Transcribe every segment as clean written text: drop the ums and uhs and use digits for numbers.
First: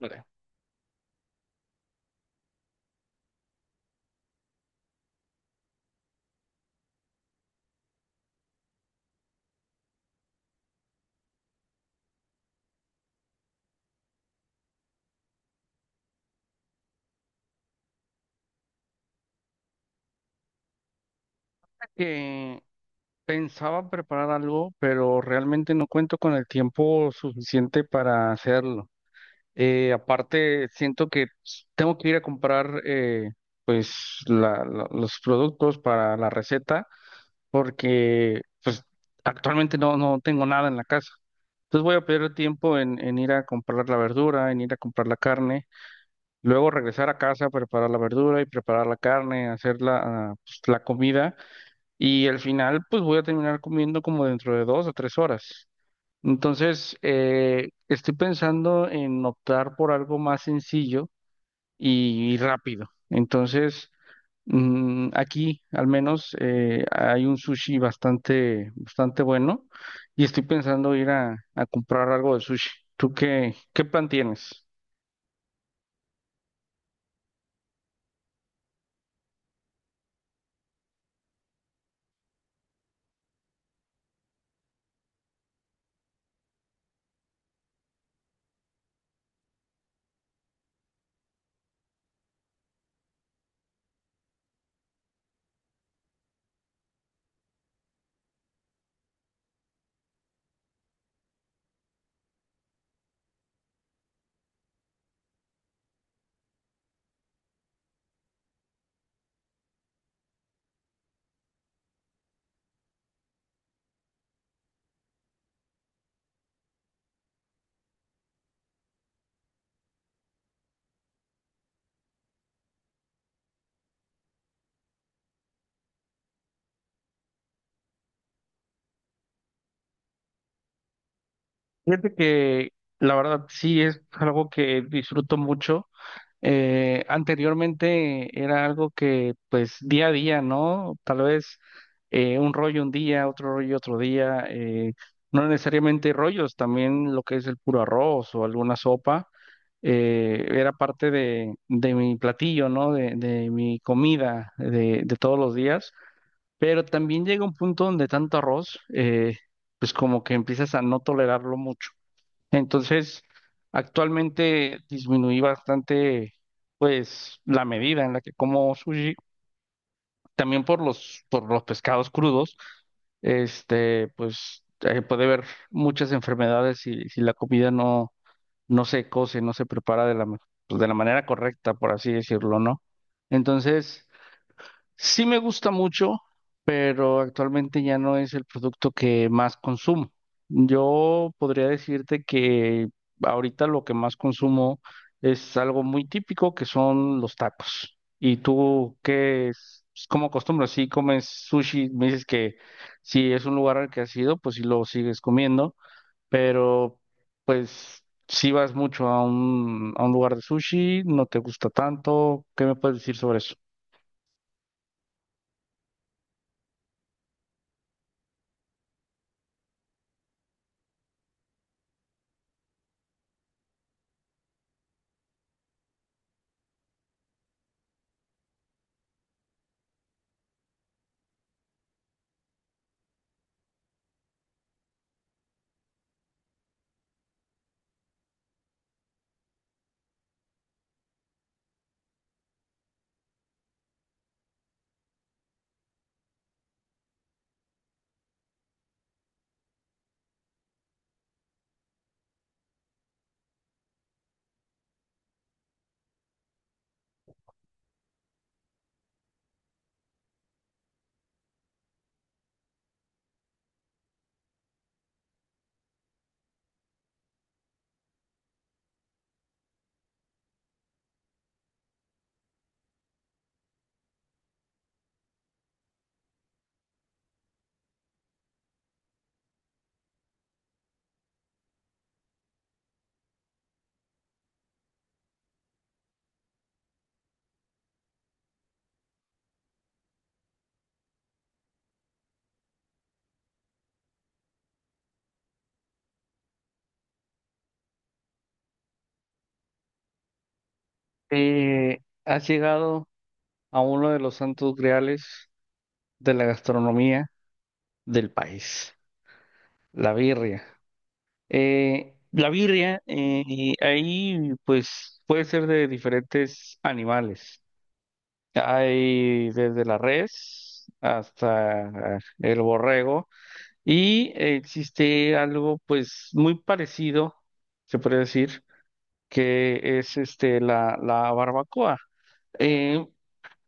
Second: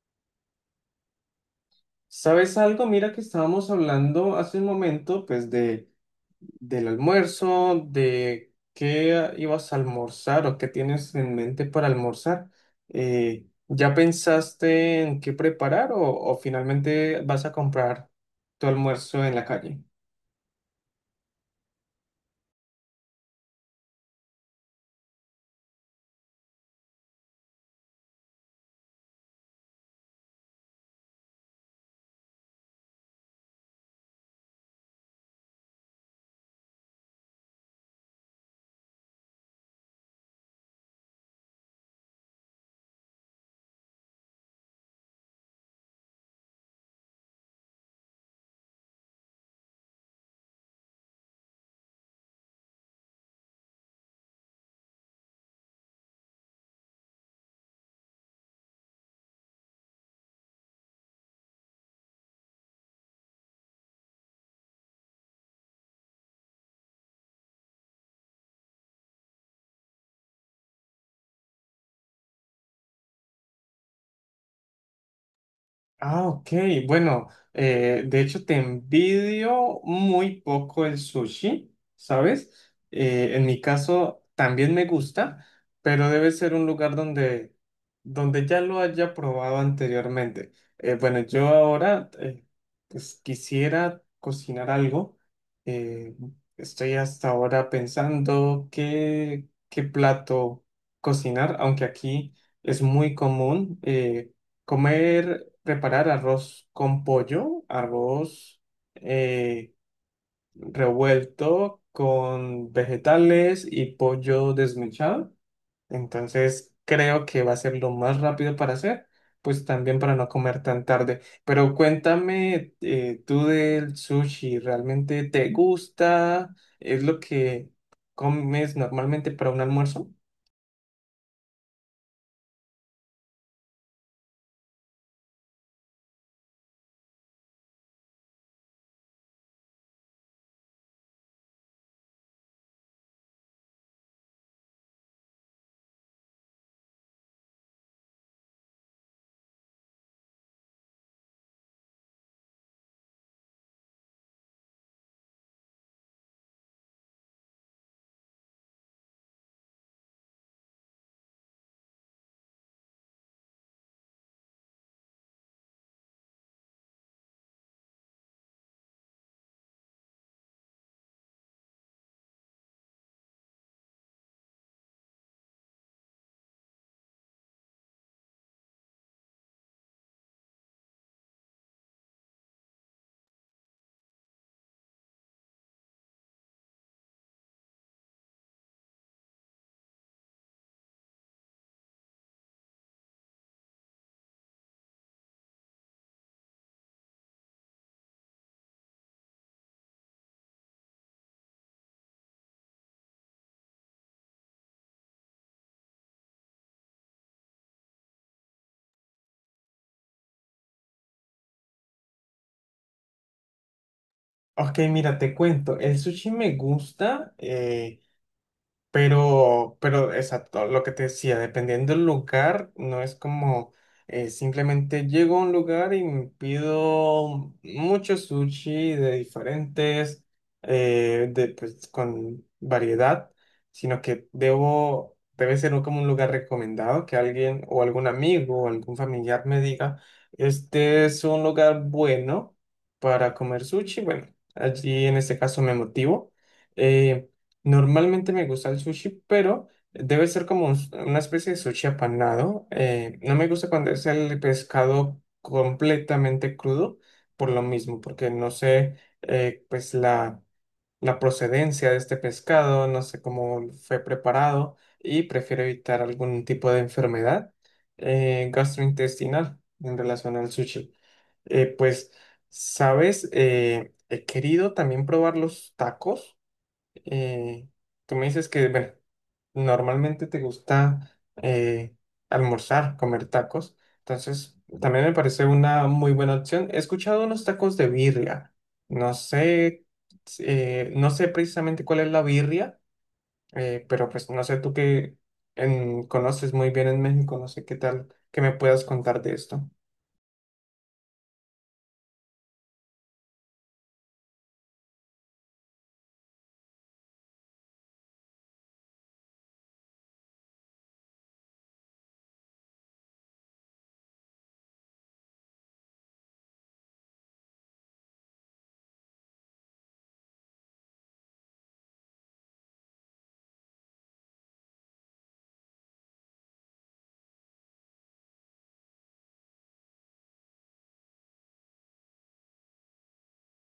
Mira, ¿Sabes algo? Mira que estábamos hablando hace un momento, pues, de, del almuerzo, de qué ibas a almorzar o qué tienes en mente para almorzar. ¿ya pensaste en qué preparar o finalmente vas a comprar tu almuerzo en la calle? que pensaba preparar algo, pero realmente no cuento con el tiempo suficiente para hacerlo. Aparte, siento que tengo que ir a comprar los productos para la receta, porque pues actualmente no tengo nada en la casa. Entonces voy a perder tiempo en ir a comprar la verdura, en ir a comprar la carne, luego regresar a casa, preparar la verdura y preparar la carne, hacer la comida. Y al final, pues voy a terminar comiendo como dentro de 2 o 3 horas. Entonces, estoy pensando en optar por algo más sencillo y rápido. Entonces, aquí al menos hay un sushi bastante, bastante bueno, y estoy pensando ir a comprar algo de sushi. ¿Tú qué, qué plan tienes? Ah, ok. Bueno, de hecho te envidio muy poco el sushi, ¿sabes? En mi caso también me gusta, pero debe ser un lugar donde ya lo haya probado anteriormente. Bueno, yo ahora pues, quisiera cocinar algo. Eh, Estoy hasta ahora pensando qué plato cocinar, aunque aquí es muy común. Comer, preparar arroz con pollo, arroz eh, revuelto con vegetales y pollo desmechado. Entonces creo que va a ser lo más rápido para hacer, pues también para no comer tan tarde. Pero cuéntame tú del sushi, ¿realmente te gusta? ¿Es lo que comes normalmente para un almuerzo? Fíjate que la verdad sí es algo que disfruto mucho. Anteriormente era algo que pues día a día, ¿no? Tal vez un rollo un día, otro rollo otro día, no necesariamente rollos, también lo que es el puro arroz o alguna sopa, era parte de mi platillo, ¿no? De mi comida de todos los días, pero también llega un punto donde tanto arroz, pues como que empiezas a no tolerarlo mucho. Entonces, actualmente disminuí bastante, pues, la medida en la que como sushi, también por los pescados crudos, este, pues, puede haber muchas enfermedades si la comida no se cose, no se prepara de pues, de la manera correcta, por así decirlo, ¿no? Entonces, sí me gusta mucho, pero actualmente ya no es el producto que más consumo. Yo podría decirte que ahorita lo que más consumo es algo muy típico, que son los tacos. ¿Y tú qué es? Pues, ¿cómo acostumbras? Si comes sushi, me dices que si es un lugar al que has ido, pues sí lo sigues comiendo, pero pues si vas mucho a un lugar de sushi, no te gusta tanto, ¿qué me puedes decir sobre eso? Ok, mira, te cuento, el sushi me gusta. Pero exacto, lo que te decía, dependiendo del lugar, no es como simplemente llego a un lugar y me pido mucho sushi de diferentes, pues, con variedad, sino que debe ser como un lugar recomendado que alguien o algún amigo o algún familiar me diga, este es un lugar bueno para comer sushi. Bueno, allí en este caso me motivo. eh, Normalmente me gusta el sushi, pero debe ser como una especie de sushi apanado. No me gusta cuando es el pescado completamente crudo, por lo mismo, porque no sé, pues la procedencia de este pescado, no sé cómo fue preparado y prefiero evitar algún tipo de enfermedad gastrointestinal en relación al sushi. Pues, ¿sabes? He querido también probar los tacos eh, tú me dices que, bueno, normalmente te gusta almorzar, comer tacos. Entonces, también me parece una muy buena opción. He escuchado unos tacos de birria. No sé, no sé precisamente cuál es la birria, pero pues no sé tú que conoces muy bien en México, no sé qué tal que me puedas contar de esto. ¿Has llegado a uno de los santos griales de la gastronomía del país, la birria? La birria, y ahí pues puede ser de diferentes animales. Hay desde la res hasta el borrego, y existe algo pues muy parecido, se puede decir, que es este la barbacoa. Eh,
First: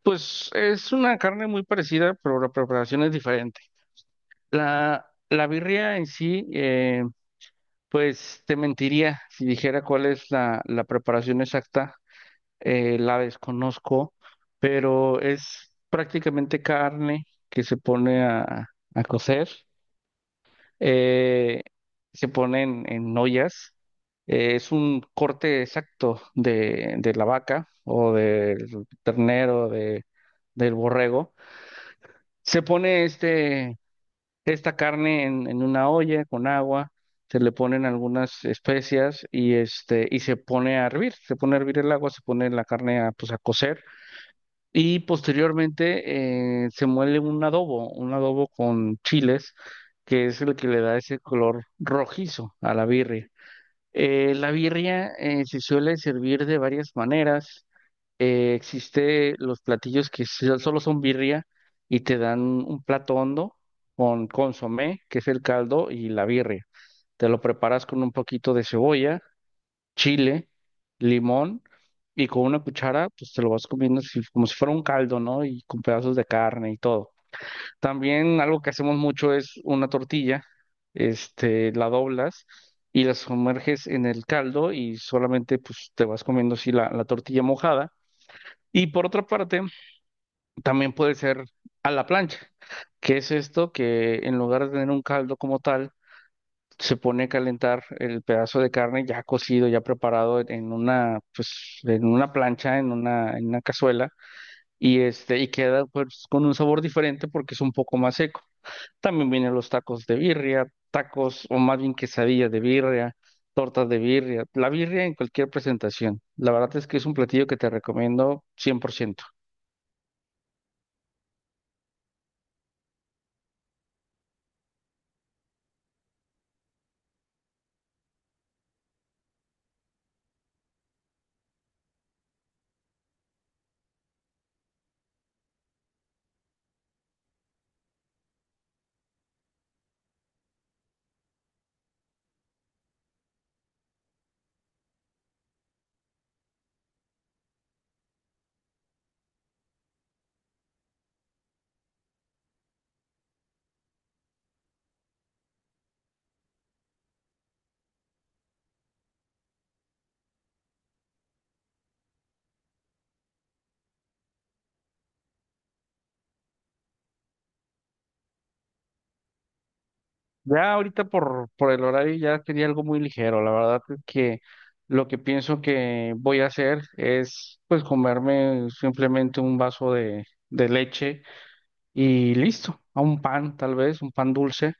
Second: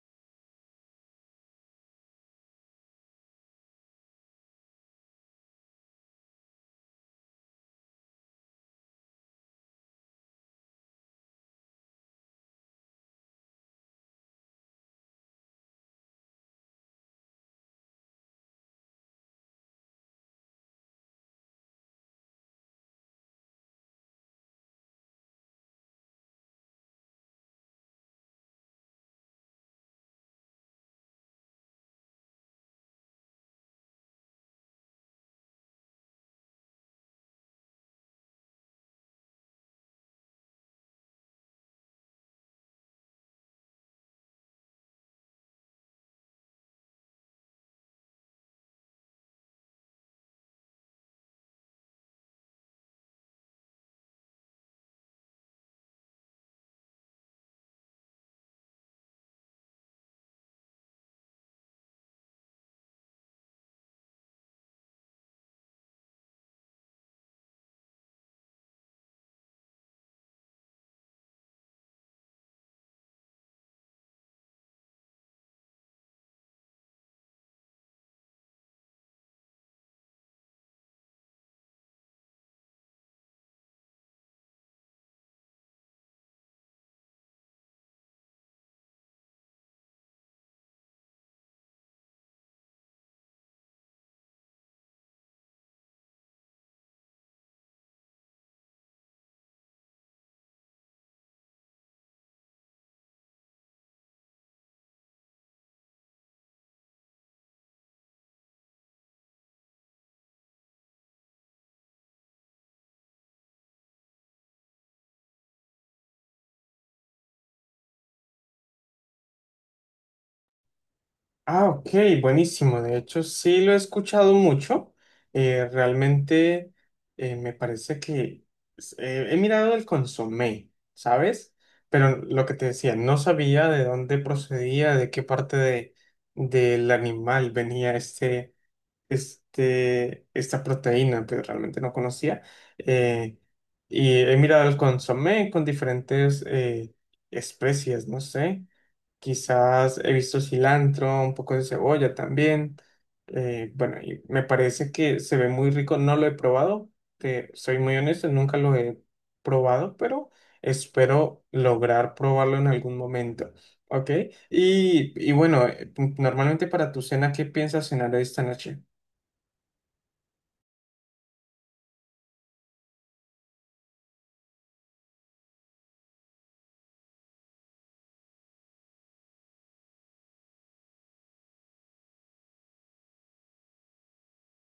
pues es una carne muy parecida, pero la preparación es diferente. La birria en sí, pues te mentiría si dijera cuál es la preparación exacta, la desconozco, pero es prácticamente carne que se pone a cocer, eh, se pone en ollas, es un corte exacto de la vaca o del ternero, del borrego. Se pone esta carne en una olla con agua, se le ponen algunas especias y este y se pone a hervir, se pone a hervir el agua, se pone la carne a, pues a cocer, y posteriormente se muele un adobo con chiles, que es el que le da ese color rojizo a la birria. La birria se suele servir de varias maneras. Existe los platillos que solo son birria y te dan un plato hondo con consomé, que es el caldo, y la birria. Te lo preparas con un poquito de cebolla, chile, limón, y con una cuchara, pues te lo vas comiendo así como si fuera un caldo, ¿no? Y con pedazos de carne y todo. También algo que hacemos mucho es una tortilla, este, la doblas. Y la sumerges en el caldo y solamente pues te vas comiendo así la tortilla mojada. Y por otra parte, también puede ser a la plancha, que es esto que en lugar de tener un caldo como tal, se pone a calentar el pedazo de carne ya cocido, ya preparado en una, pues, en una plancha, en una cazuela, y este, y queda pues con un sabor diferente porque es un poco más seco. También vienen los tacos de birria, tacos, o más bien quesadillas de birria, tortas de birria, la birria en cualquier presentación. La verdad es que es un platillo que te recomiendo 100%. Ah, ok, buenísimo. De hecho, sí lo he escuchado mucho. Realmente me parece que he mirado el consomé, ¿sabes? Pero lo que te decía, no sabía de dónde procedía, de qué parte de, del animal venía este, este, esta proteína, pero realmente no conocía. Eh, y he mirado el consomé con diferentes especies, no sé. Quizás he visto cilantro, un poco de cebolla también. Bueno, y me parece que se ve muy rico. No lo he probado. Te soy muy honesto, nunca lo he probado, pero espero lograr probarlo en algún momento. ¿Ok? Y bueno, normalmente para tu cena, ¿qué piensas cenar esta noche? Ya ahorita por el horario ya quería algo muy ligero. La verdad es que lo que pienso que voy a hacer es pues comerme simplemente un vaso de leche y listo. A un pan tal vez, un pan dulce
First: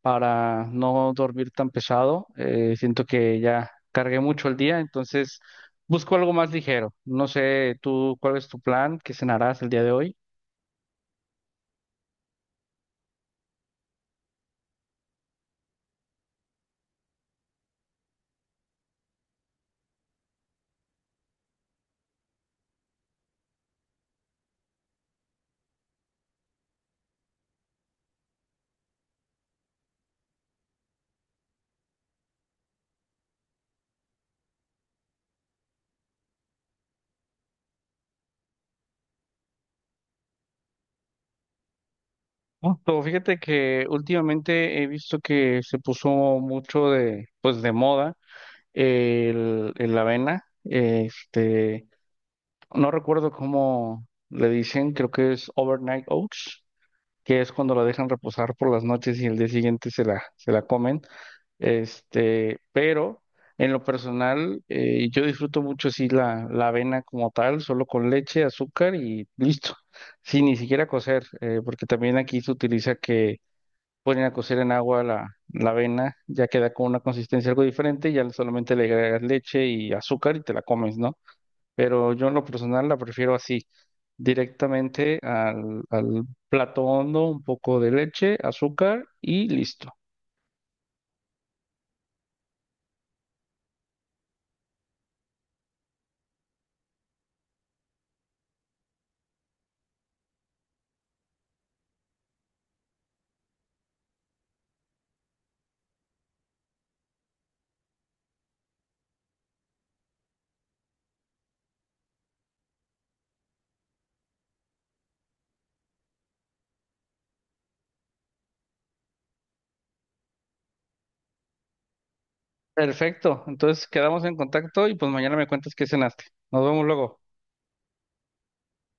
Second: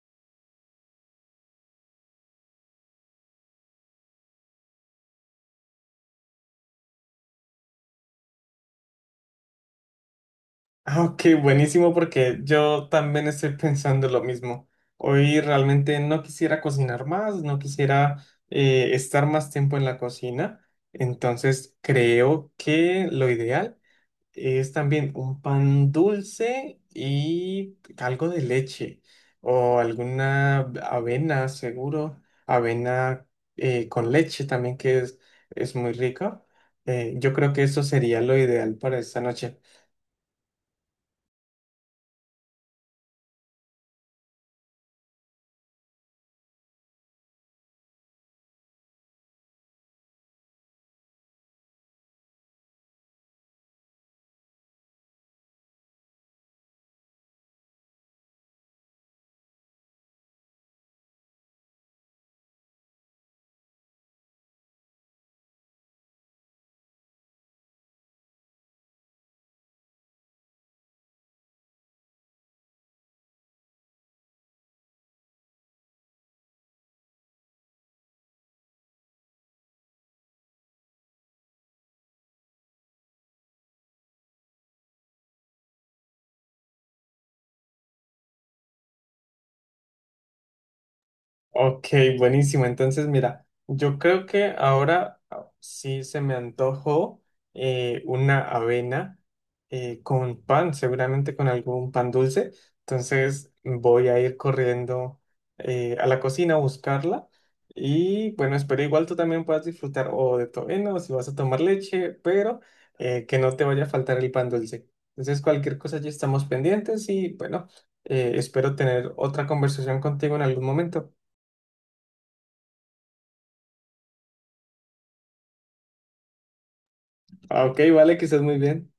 para no dormir tan pesado. Siento que ya cargué mucho el día, entonces busco algo más ligero. No sé tú cuál es tu plan, qué cenarás el día de hoy. Ah, ok, buenísimo porque yo también estoy pensando lo mismo. Hoy realmente no quisiera cocinar más, no quisiera estar más tiempo en la cocina. Entonces creo que lo ideal es también un pan dulce y algo de leche o alguna avena, seguro. Avena con leche también que es muy rico. Yo creo que eso sería lo ideal para esta noche. Justo, fíjate que últimamente he visto que se puso mucho pues de moda el avena. Este, no recuerdo cómo le dicen, creo que es overnight oats, que es cuando la dejan reposar por las noches y el día siguiente se la comen. Este, pero en lo personal, yo disfruto mucho así la avena como tal, solo con leche, azúcar y listo, sin ni siquiera cocer, porque también aquí se utiliza que ponen a cocer en agua la avena, ya queda con una consistencia algo diferente, ya solamente le agregas leche y azúcar y te la comes, ¿no? Pero yo en lo personal la prefiero así, directamente al plato hondo, un poco de leche, azúcar y listo. Ok, buenísimo. Entonces, mira, yo creo que ahora ah, sí se me antojó una avena con pan, seguramente con algún pan dulce. Entonces, voy a ir corriendo a la cocina a buscarla. Y bueno, espero igual tú también puedas disfrutar o de tu avena o si vas a tomar leche, pero que no te vaya a faltar el pan dulce. Entonces, cualquier cosa ya estamos pendientes y bueno, espero tener otra conversación contigo en algún momento. Perfecto, entonces quedamos en contacto y pues mañana me cuentas qué cenaste. Nos vemos luego. Ah, ok, vale, que estés muy bien.